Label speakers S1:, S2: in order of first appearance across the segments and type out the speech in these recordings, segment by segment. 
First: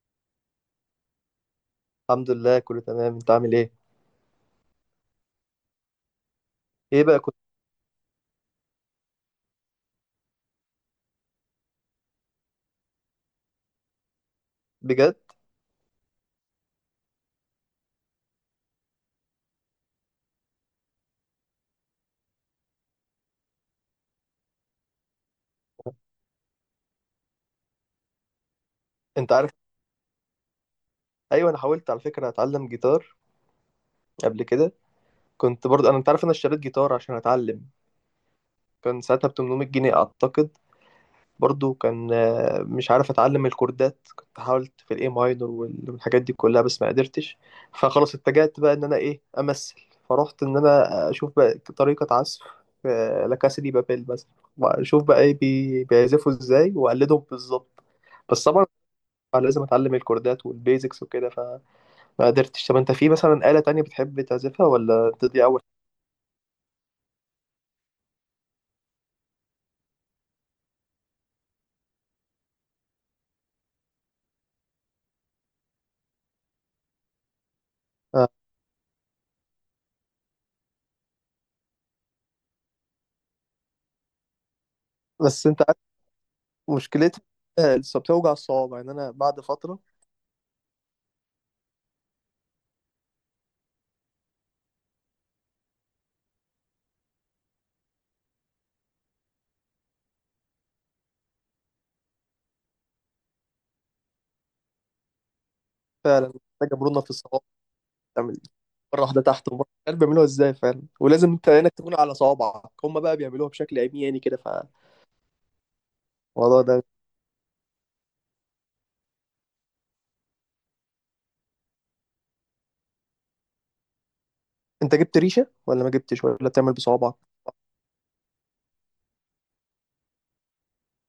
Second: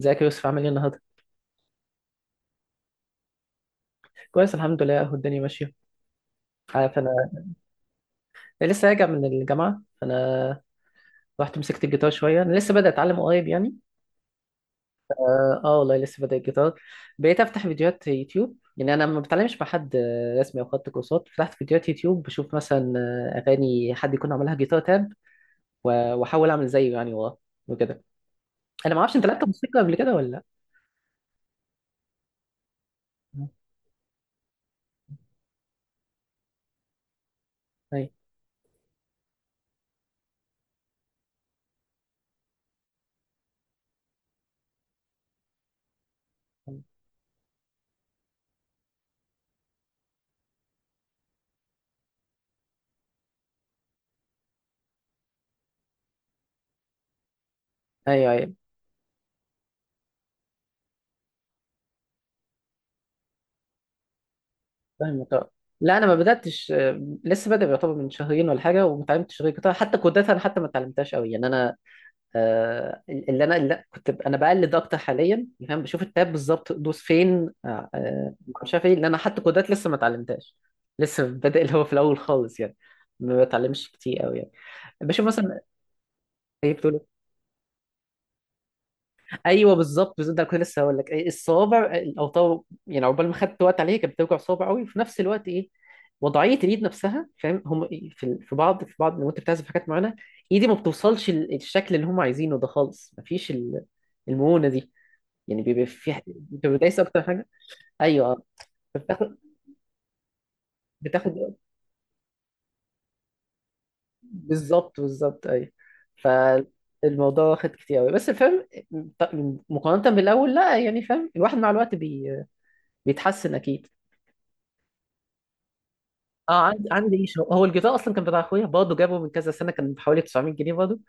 S1: ازيك يا يوسف؟ عامل ايه النهارده؟
S2: الحمد لله، كله تمام. انت عامل ايه؟
S1: كويس الحمد لله اهو الدنيا ماشيه. عارف
S2: ايه بقى
S1: انا
S2: كنت؟
S1: لسه راجع من الجامعه فانا رحت مسكت الجيتار شويه. انا لسه بدأت اتعلم قريب يعني.
S2: بجد.
S1: اه آه والله لسه بدأت الجيتار. بقيت افتح فيديوهات يوتيوب. يعني انا ما بتعلمش مع حد رسمي او خدت كورسات. فتحت فيديوهات يوتيوب بشوف مثلا اغاني حد يكون عملها جيتار تاب واحاول اعمل زيه يعني وراه وكده. انا ما اعرفش انت
S2: انت
S1: لعبت
S2: عارف.
S1: موسيقى قبل كده ولا لا؟
S2: ايوه، انا حاولت على فكره اتعلم جيتار قبل كده. كنت برضه انا انت عارف انا اشتريت جيتار عشان اتعلم.
S1: ايوه،
S2: كان ساعتها ب 800 جنيه اعتقد. برضه كان مش عارف اتعلم الكوردات. كنت حاولت في الاي ماينور والحاجات دي كلها بس ما قدرتش. فخلاص اتجهت بقى ان انا ايه امثل. فرحت ان انا اشوف بقى طريقه عزف لا كاسا دي بابيل مثلا. واشوف بقى ايه بيعزفوا ازاي واقلدهم بالظبط.
S1: ايوه،
S2: بس
S1: أيوه.
S2: طبعا فلازم اتعلم الكوردات والبيزكس وكده فما قدرتش. طب انت في مثلا آلة تانية بتحب تعزفها ولا انت
S1: فاهمك،
S2: دي
S1: اه.
S2: اول؟
S1: لا انا ما بداتش، لسه بادئ يعتبر من شهرين ولا حاجه، وما اتعلمتش غير جيتار. حتى كودات انا حتى ما اتعلمتهاش قوي يعني انا. اللي انا انا بقلد اكتر حاليا يعني، فاهم؟ بشوف التاب بالظبط دوس فين.
S2: آه.
S1: مش عارف ايه، لان انا حتى كودات لسه ما اتعلمتهاش. لسه بادئ اللي هو في الاول خالص يعني. ما بتعلمش كتير قوي يعني. بشوف
S2: بس
S1: مثلا.
S2: انت عارف
S1: ايه بتقول؟
S2: مشكلتها، لسه بتوجع الصوابع يعني انا بعد
S1: ايوه
S2: فترة.
S1: بالظبط بالظبط. ده كنت لسه هقول لك الصوابع، الاوطار يعني. عقبال ما خدت وقت عليها كانت بتوجع صوابع قوي، وفي نفس الوقت ايه، وضعيه اليد نفسها. فاهم هم في بعض لو انت بتعزف حاجات معينه ايدي ما بتوصلش الشكل اللي هم عايزينه ده خالص. مفيش المونه دي يعني، بيبقى في.
S2: فعلا،
S1: انت
S2: محتاجة
S1: بتدايس
S2: مرونة في
S1: اكتر
S2: الصوابع.
S1: حاجه. ايوه
S2: تعمل
S1: آه.
S2: إيه؟ مرة واحدة
S1: بتاخد
S2: تحت ومرة مش عارف بيعملوها ازاي، فعلا ولازم
S1: بتاخد
S2: انت عينك تكون على صوابعك. هم بقى بيعملوها بشكل عمياني كده فالموضوع
S1: بالظبط بالظبط ايوه.
S2: ده.
S1: فالموضوع واخد كتير قوي، بس فاهم مقارنه بالاول لا يعني. فاهم الواحد مع الوقت بيتحسن اكيد.
S2: انت جبت ريشة ولا ما جبتش ولا
S1: اه
S2: بتعمل
S1: عندي،
S2: بصوابعك؟
S1: عندي ايش هو. هو الجيتار اصلا كان بتاع اخويا برضه، جابه من كذا سنه، كان بحوالي 900 جنيه برضه.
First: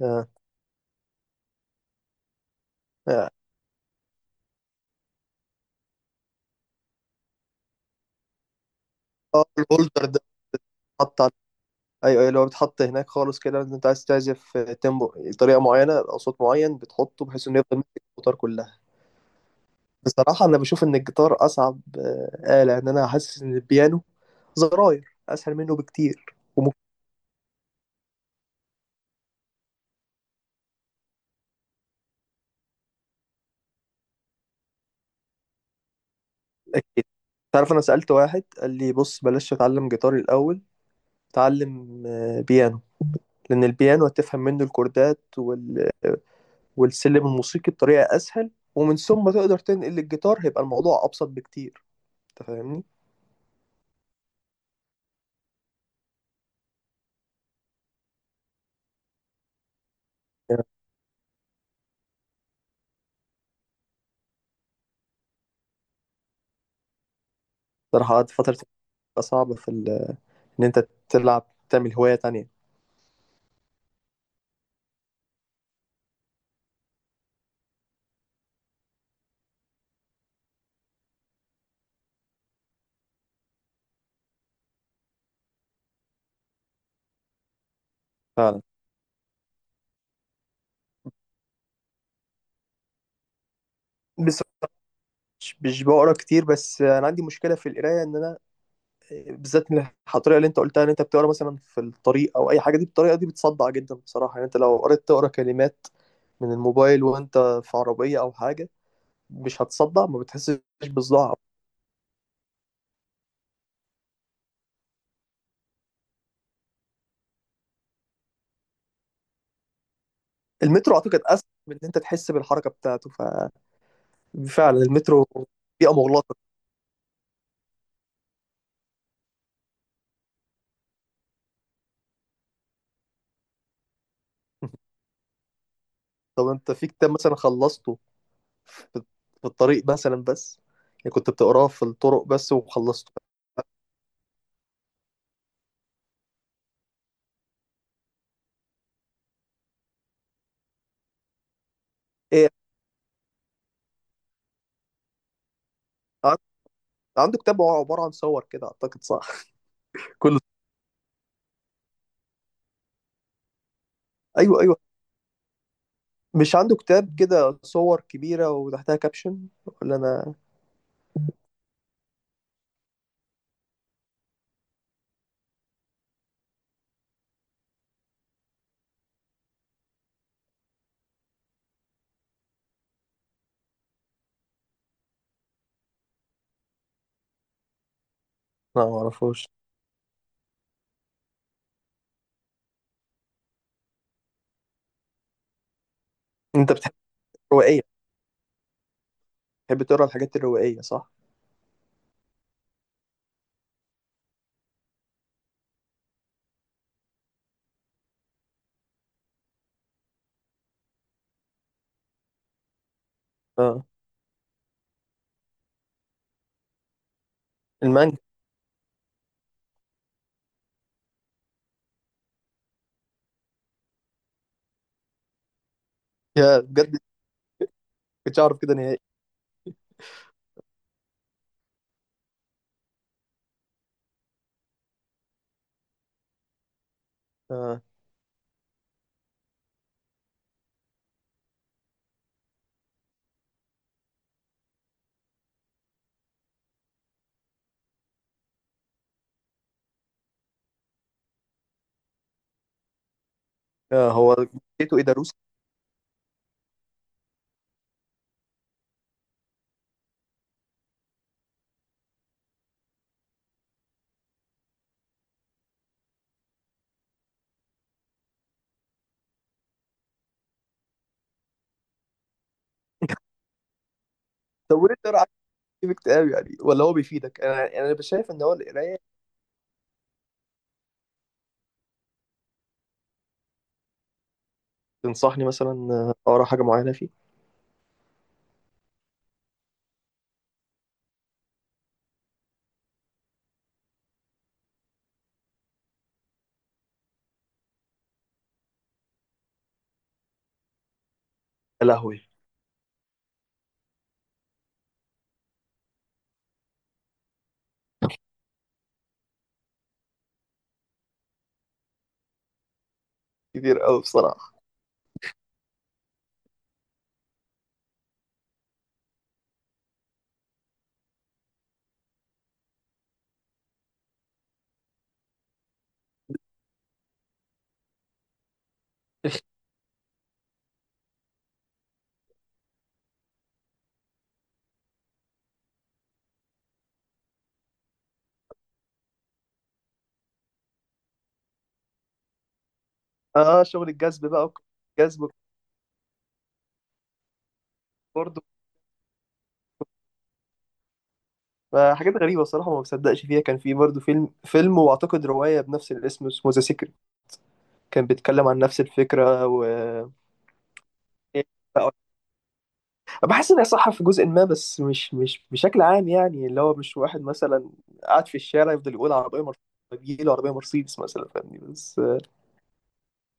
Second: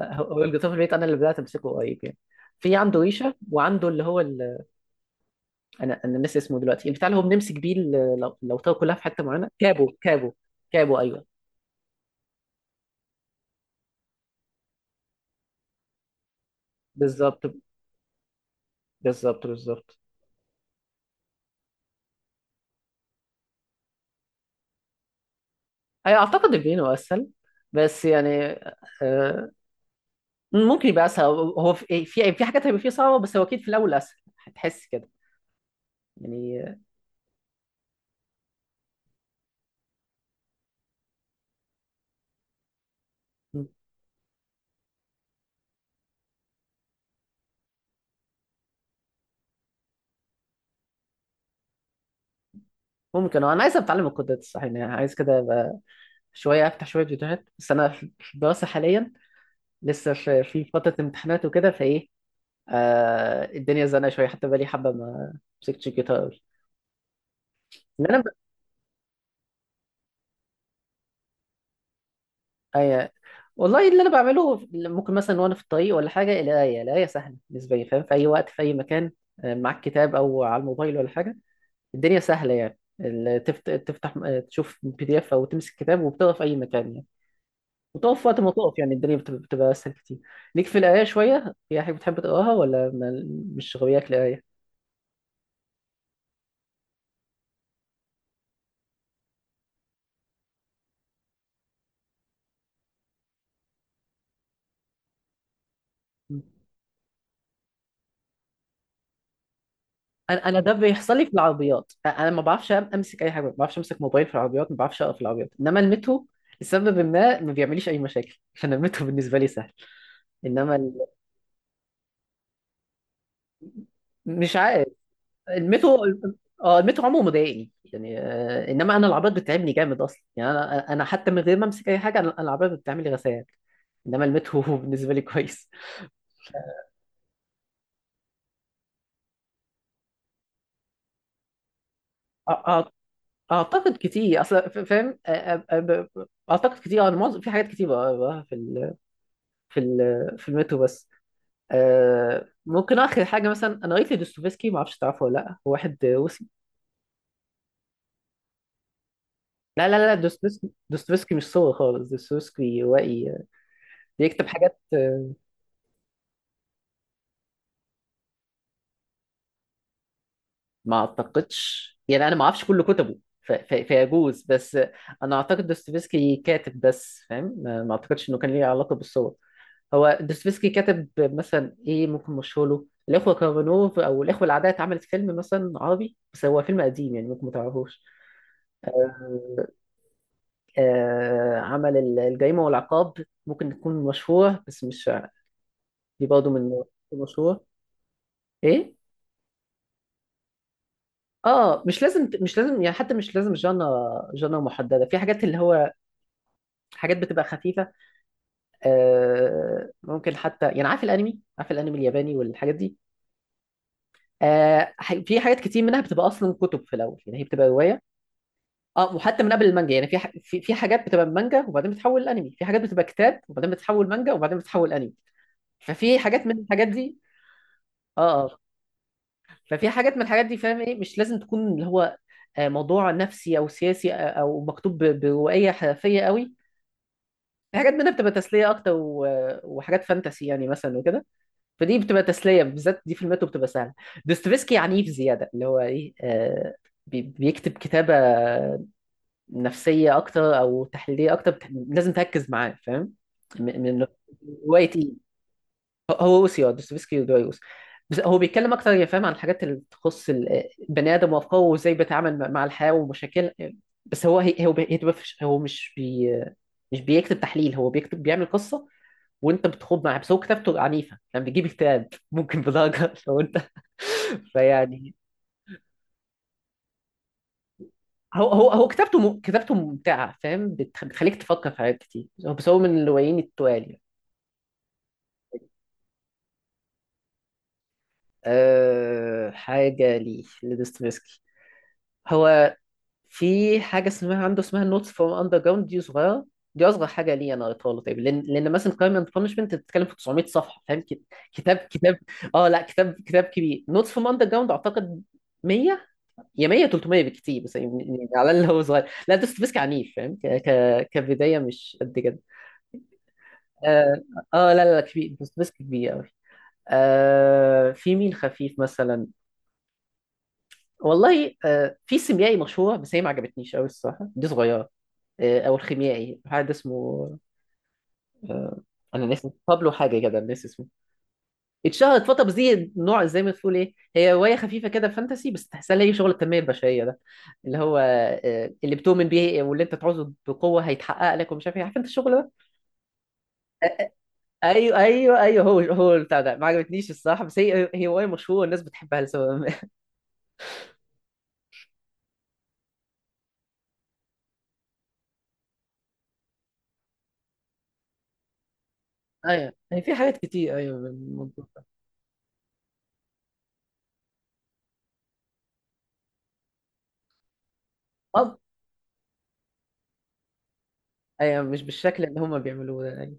S2: اه،
S1: الجيتار في البيت، انا اللي بدات امسكه قريب يعني. في عنده
S2: اه،
S1: ريشه وعنده اللي هو انا انا ناسي اسمه دلوقتي. البتاع اللي هو بنمسك بيه لو طار كلها في حته
S2: آه،
S1: معينه. كابو
S2: الهولدر ده.
S1: كابو كابو
S2: حط،
S1: ايوه.
S2: ايوه ايوه اللي هو بتحط هناك خالص كده. انت عايز تعزف تيمبو، طريقه معينه او صوت معين بتحطه
S1: بالظبط
S2: بحيث انه يفضل ماسك الجيتار كلها.
S1: بالظبط
S2: بصراحه انا بشوف ان الجيتار اصعب آلة، ان انا حاسس ان البيانو زراير اسهل منه
S1: ايوه.
S2: بكتير
S1: اعتقد
S2: وممكن.
S1: البينو اسهل، بس يعني آه، ممكن يبقى اسهل. هو في في حاجات هيبقى فيه صعبه، بس هو اكيد في الاول اسهل، هتحس كده يعني.
S2: اكيد. تعرف انا سالت واحد قال لي بص بلاش تتعلم جيتار الاول. تعلم بيانو. لان البيانو هتفهم منه الكوردات وال... والسلم الموسيقي بطريقه اسهل ومن ثم تقدر تنقل الجيتار، هيبقى الموضوع ابسط بكتير. انت فاهمني.
S1: ممكن. انا عايز اتعلم القدرات الصح يعني، عايز كده شويه افتح شويه فيديوهات. بس انا في الدراسه حاليا، لسه في فتره امتحانات وكده، فايه آه الدنيا زنقه شويه، حتى بقالي حبه ما مسكتش الجيتار قوي. اللي
S2: صراحة
S1: انا ب...
S2: قعدت فترة بتبقى صعبة في ال... إن أنت تلعب تعمل هواية تانية.
S1: آه والله اللي انا بعمله، ممكن مثلا وانا في الطريق ولا حاجه، القرايه، القرايه سهله بالنسبه لي فاهم، في اي وقت في اي مكان، معاك كتاب او على الموبايل ولا حاجه، الدنيا سهله يعني. تفتح تشوف بي دي اف او تمسك كتاب وبتقرا في اي مكان يعني، وتقف وقت ما
S2: فعلا.
S1: تقف يعني. الدنيا بتبقى اسهل كتير. ليك في القرايه شويه؟ في حاجه بتحب تقراها ولا مش غوياك
S2: بس
S1: القرايه؟
S2: مش بقرا كتير. بس أنا عندي مشكلة في القراية إن أنا بالذات من الطريقة اللي أنت قلتها إن أنت بتقرا مثلا في الطريق أو أي حاجة. دي الطريقة دي بتصدع جدا بصراحة. يعني أنت لو قريت تقرا كلمات من الموبايل وأنت في عربية أو حاجة، مش هتصدع؟ ما
S1: انا
S2: بتحسش
S1: انا ده بيحصل لي في
S2: بصداع؟
S1: العربيات. انا ما بعرفش امسك اي حاجه، ما بعرفش امسك موبايل في العربيات، ما بعرفش اقرا في العربيات. انما المترو لسبب ما، ما بيعمليش اي مشاكل، عشان المترو بالنسبه لي سهل. انما
S2: المترو
S1: ال-
S2: أعتقد أسهل من إن أنت تحس بالحركة بتاعته.
S1: مش
S2: ففعلا
S1: عارف.
S2: المترو بيئة
S1: المترو
S2: مغلقة.
S1: اه، المترو عمره ما ضايقني يعني انما انا العربيات بتتعبني جامد اصلا يعني. انا انا حتى من غير ما امسك اي حاجه، أنا العربيات بتعمل لي غثيان. انما المترو بالنسبه لي كويس.
S2: طب أنت في كتاب مثلا خلصته في الطريق مثلا بس، يعني كنت بتقراه في الطرق بس وخلصته؟
S1: اعتقد كتير اصل، فاهم اعتقد كتير. انا معظم في حاجات كتير بقراها في ال... في المترو بس. أه
S2: ايه،
S1: ممكن اخر حاجه مثلا، انا قريت لدوستويفسكي، ما اعرفش تعرفه ولا لا، هو واحد
S2: عن-
S1: روسي.
S2: عنده كتاب هو عبارة عن صور كده اعتقد، صح؟
S1: لا لا لا،
S2: كله،
S1: دوستويفسكي، دوستويفسكي مش صور خالص. دوستويفسكي روائي بيكتب
S2: ايوه ايوه.
S1: حاجات.
S2: مش عنده كتاب كده صور كبيرة وتحتها كابشن ولا انا؟
S1: ما اعتقدش يعني، انا ما اعرفش كل كتبه فيجوز، بس انا اعتقد دوستويفسكي كاتب بس فاهم. ما ما اعتقدش انه كان ليه علاقه بالصور. هو دوستويفسكي كاتب. مثلا ايه ممكن مشهور له؟ الاخوه كارامازوف، او الاخوه العادية، اتعملت فيلم مثلا عربي، بس هو فيلم قديم يعني، ممكن ما تعرفوش.
S2: لا ما
S1: آه
S2: اعرفوش.
S1: عمل الجريمه والعقاب، ممكن تكون مشهوره، بس مش دي برضه من
S2: انت بتحب
S1: مشهوره.
S2: الروائية،
S1: ايه؟
S2: بتحب تقرا الحاجات الروائية، صح؟
S1: اه مش لازم، مش لازم يعني، حتى مش لازم جانا محدده في حاجات اللي هو حاجات بتبقى خفيفة. ممكن حتى يعني، عارف الأنمي؟ عارف الأنمي الياباني والحاجات دي؟
S2: اه،
S1: في حاجات كتير منها بتبقى أصلا كتب في الأول يعني، هي بتبقى رواية.
S2: المانجا.
S1: اه، وحتى من قبل المانجا يعني، في في حاجات بتبقى من مانجا وبعدين بتتحول لأنمي، في حاجات بتبقى كتاب وبعدين بتتحول مانجا وبعدين بتتحول أنمي. ففي حاجات من
S2: يا
S1: الحاجات
S2: بجد،
S1: دي. اه
S2: كنتش اعرف
S1: اه
S2: كده نهائي.
S1: ففي حاجات من الحاجات دي فاهم، ايه مش لازم تكون اللي هو موضوع نفسي أو سياسي، أو مكتوب بروائية حرفية قوي. في
S2: اه.
S1: حاجات منها بتبقى تسلية أكتر وحاجات فانتسي يعني مثلا وكده، فدي بتبقى تسليه. بالذات دي في الماتو بتبقى سهله. دوستويفسكي عنيف زياده. اللي هو ايه بيكتب كتابه نفسيه اكتر او تحليليه اكتر، لازم تركز معاه فاهم. من
S2: هو
S1: روايه
S2: جيته ايه
S1: ايه.
S2: ده روسي؟
S1: هو اوسيو دوستويفسكي ودويوس. بس هو بيتكلم اكتر يا فاهم عن الحاجات اللي تخص البني ادم، وافكاره، وازاي بيتعامل مع الحياه ومشاكل. بس هو هي- هو بي- هي تبقى فيش- هو مش بي مش بيكتب تحليل، هو بيكتب بيعمل قصه وانت بتخوض معاه. بس هو كتابته عنيفه يعني، بيجيب اكتئاب ممكن بدرجه لو انت
S2: طب وليه
S1: فيعني.
S2: تقرا عن كتاب كتاب يعني؟ ولا هو بيفيدك؟ انا يعني انا شايف ان
S1: هو
S2: هو
S1: هو هو
S2: القراية...
S1: كتابته كتابته ممتعه فاهم، بتخليك تفكر في حاجات كتير. بس هو من الروايين التوالي.
S2: تنصحني مثلا اقرا حاجة معينة فيه؟
S1: أه... حاجه ليه لدوستويفسكي. هو في حاجه اسمها عنده اسمها نوتس فروم اندر جراوند، دي صغيره، دي اصغر حاجه لي انا قريتها له. طيب لان مثلا كرايم اند بانشمنت بتتكلم في 900 صفحه فاهم. كت- كتاب
S2: يا
S1: كتاب
S2: لهوي،
S1: اه لا، كتاب كبير. نوتس فروم اندر جراوند اعتقد 100، يا 100 300 بالكتير، بس يعني يعني على اللي هو صغير لا، دوست بيسك عنيف فاهم، كبدايه مش قد كده.
S2: كتير قوي
S1: اه
S2: بصراحه.
S1: لا لا لا كبير، دوست بيسك كبير قوي. آه في مين خفيف مثلا؟ والله آه في سيميائي مشهور، بس هي ما عجبتنيش قوي الصراحه، دي صغيره. آه، او الخيميائي حد اسمه. آه انا ناسي بابلو حاجه كده، ناسي اسمه. اتشهرت فتره، بس دي نوع زي ما تقول ايه، هي روايه خفيفه كده فانتسي، بس تحسها ليه شغل التنميه البشريه ده، اللي هو اللي بتؤمن بيه واللي انت تعوزه بقوه هيتحقق لك ومش عارف ايه، عارف انت الشغل ده.
S2: اه شغل الجذب بقى
S1: ايوه
S2: جذب
S1: ايوه ايوه هو هو البتاع ده ما عجبتنيش الصراحه بس هي هي روايه
S2: برضه.
S1: مشهوره والناس بتحبها لسبب ما
S2: فحاجات غريبه بصراحه ما بصدقش فيها. كان في برضه فيلم فيلم واعتقد روايه بنفس الاسم اسمه ذا سيكريت كان بيتكلم عن نفس الفكره و...
S1: ايوه هي في حاجات كتير ايوه من الموضوع ده.
S2: بحس انها صح في جزء ما بس مش بشكل عام. يعني اللي هو مش واحد مثلا قاعد في
S1: اه
S2: الشارع يفضل يقول عربيه مرسيدس يجيله عربيه مرسيدس مثلا، فاهمني؟
S1: ايوه مش
S2: بس
S1: بالشكل اللي هم بيعملوه ده ايوه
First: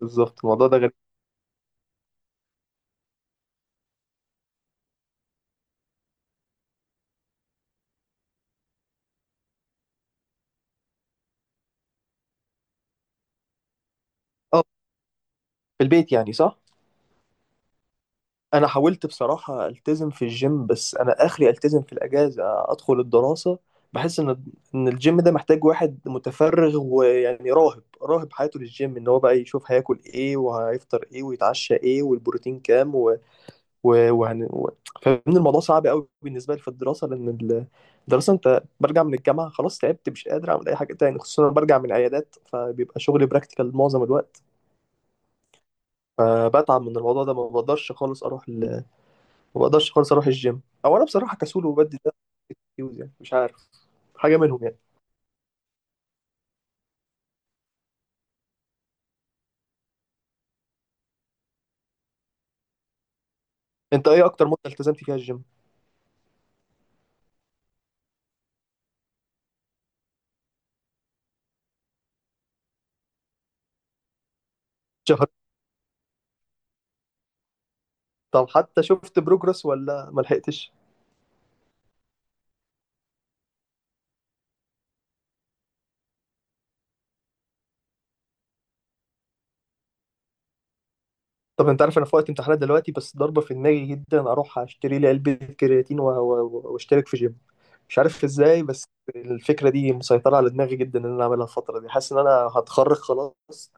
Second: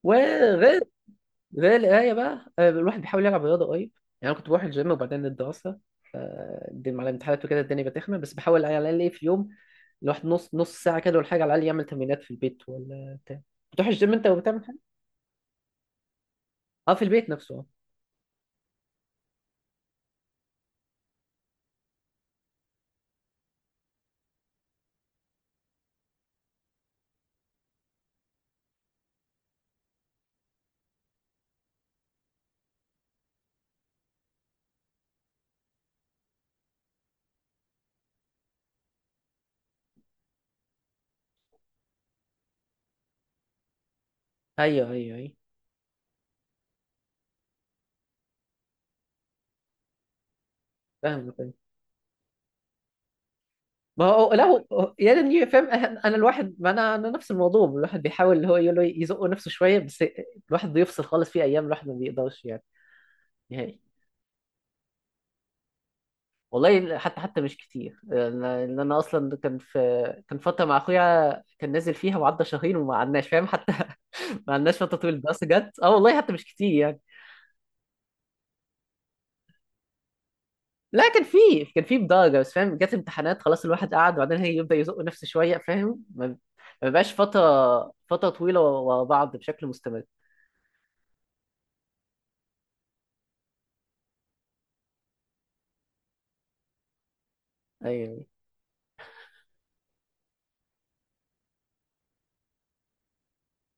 S2: بالظبط الموضوع ده
S1: وغير
S2: غريب.
S1: زي القراية بقى آه، الواحد بيحاول يلعب رياضة قريب يعني. أنا كنت بروح الجيم وبعدين الدراسة، فالدين على الامتحانات وكده الدنيا بتخمة، بس بحاول على الأقل إيه، في يوم الواحد نص ساعة كده ولا حاجة على الأقل يعمل تمرينات في البيت ولا بتاع. بتروح الجيم أنت
S2: اه.
S1: وبتعمل حاجة؟
S2: في البيت يعني، صح.
S1: أه في البيت نفسه أه.
S2: انا حاولت بصراحة التزم في الجيم بس انا اخري التزم في الاجازة ادخل الدراسة. بحس ان الجيم ده محتاج واحد متفرغ ويعني راهب راهب حياته للجيم، ان هو بقى يشوف هياكل ايه وهيفطر ايه ويتعشى ايه والبروتين كام و... و... وهن... و... فاهمني؟ الموضوع صعب قوي بالنسبة لي في الدراسة لان الدراسة انت برجع من الجامعة خلاص تعبت مش قادر اعمل اي حاجة تاني، خصوصا أنا برجع من عيادات فبيبقى شغلي براكتيكال معظم الوقت.
S1: أيوه
S2: فبتعب من الموضوع ده ما بقدرش خالص اروح الجيم. او انا بصراحه
S1: فاهمك أيوه.
S2: كسول وبدي ده اكسكيوز يعني، مش عارف.
S1: ما هو
S2: حاجه
S1: لا،
S2: منهم يعني.
S1: هو يا ريتني فاهم. أنا الواحد ما، أنا نفس الموضوع. الواحد بيحاول اللي هو يقول له يزق نفسه شوية، بس الواحد بيفصل خالص في أيام، الواحد ما بيقدرش يعني نهائي.
S2: انت ايه اكتر مده التزمت فيها الجيم؟
S1: والله حتى مش كتير انا. إن أنا اصلا كان في، كان فتره مع اخويا كان نازل فيها وعدى شهرين وما عدناش فاهم حتى ما عدناش فتره طويله.
S2: شهر؟
S1: بس جت اه والله حتى مش كتير يعني.
S2: طب حتى شفت بروجرس ولا ما لحقتش؟
S1: لا كان في، كان في بدرجه بس فاهم، جت امتحانات خلاص الواحد قعد، وبعدين هي يبدا يزق نفسه شويه فاهم ما، ما بقاش فتره طويله ورا بعض بشكل مستمر.
S2: طب انت عارف انا في وقت امتحانات دلوقتي بس ضربه في دماغي جدا اروح اشتري لي علبه كرياتين واشترك في جيم. مش
S1: ايوه
S2: عارف ازاي بس الفكره دي مسيطره على دماغي جدا ان انا اعملها الفتره دي. حاسس ان انا هتخرج خلاص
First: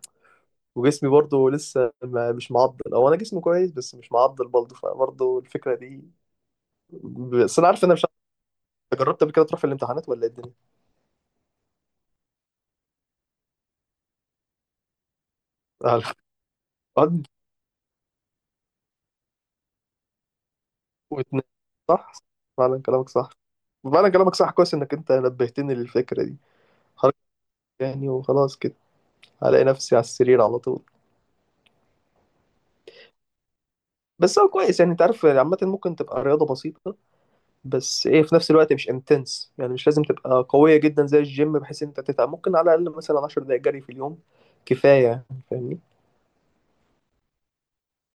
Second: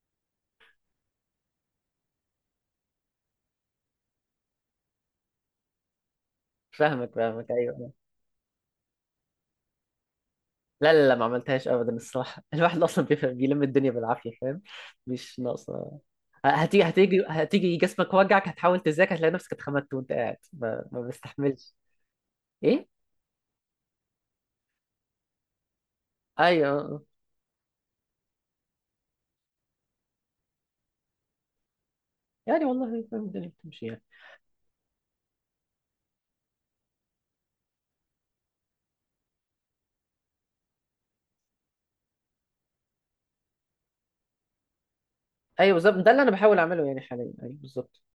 S2: وجسمي برضو لسه ما مش معضل، او انا جسمي كويس بس مش معضل برضو فبرضو الفكره دي.
S1: فاهمك فاهمك
S2: بس انا عارف ان
S1: ايوه.
S2: انا مش... أنت جربت قبل كده تروح في الامتحانات ولا إيه الدنيا؟
S1: لا لا لا ما عملتهاش ابدا الصراحه الواحد اصلا بيفهم بيلم الدنيا بالعافيه فاهم، مش ناقصه.
S2: على
S1: هتيجي هتيجي
S2: قد
S1: هتيجي جسمك وجعك، هتحاول تذاكر هتلاقي نفسك اتخمدت وانت قاعد ما
S2: واتنين،
S1: بستحملش.
S2: صح؟ فعلا
S1: ايه
S2: كلامك صح. فعلا كلامك صح، كويس إنك أنت نبهتني للفكرة دي.
S1: ايوه آه، آه.
S2: حركة يعني، وخلاص كده هلاقي نفسي على السرير على طول.
S1: يعني والله فاهم الدنيا بتمشي يعني.
S2: بس هو كويس يعني، أنت عارف عامة ممكن تبقى رياضة بسيطة بس في نفس الوقت مش انتنس، يعني مش لازم تبقى قوية جدا زي الجيم بحيث إن أنت تتعب. ممكن على الأقل مثلا 10 دقايق جري في اليوم كفاية يعني.
S1: ايوه
S2: فاهمني؟
S1: بالظبط، ده اللي انا بحاول اعمله يعني حاليا، ايوه بالظبط.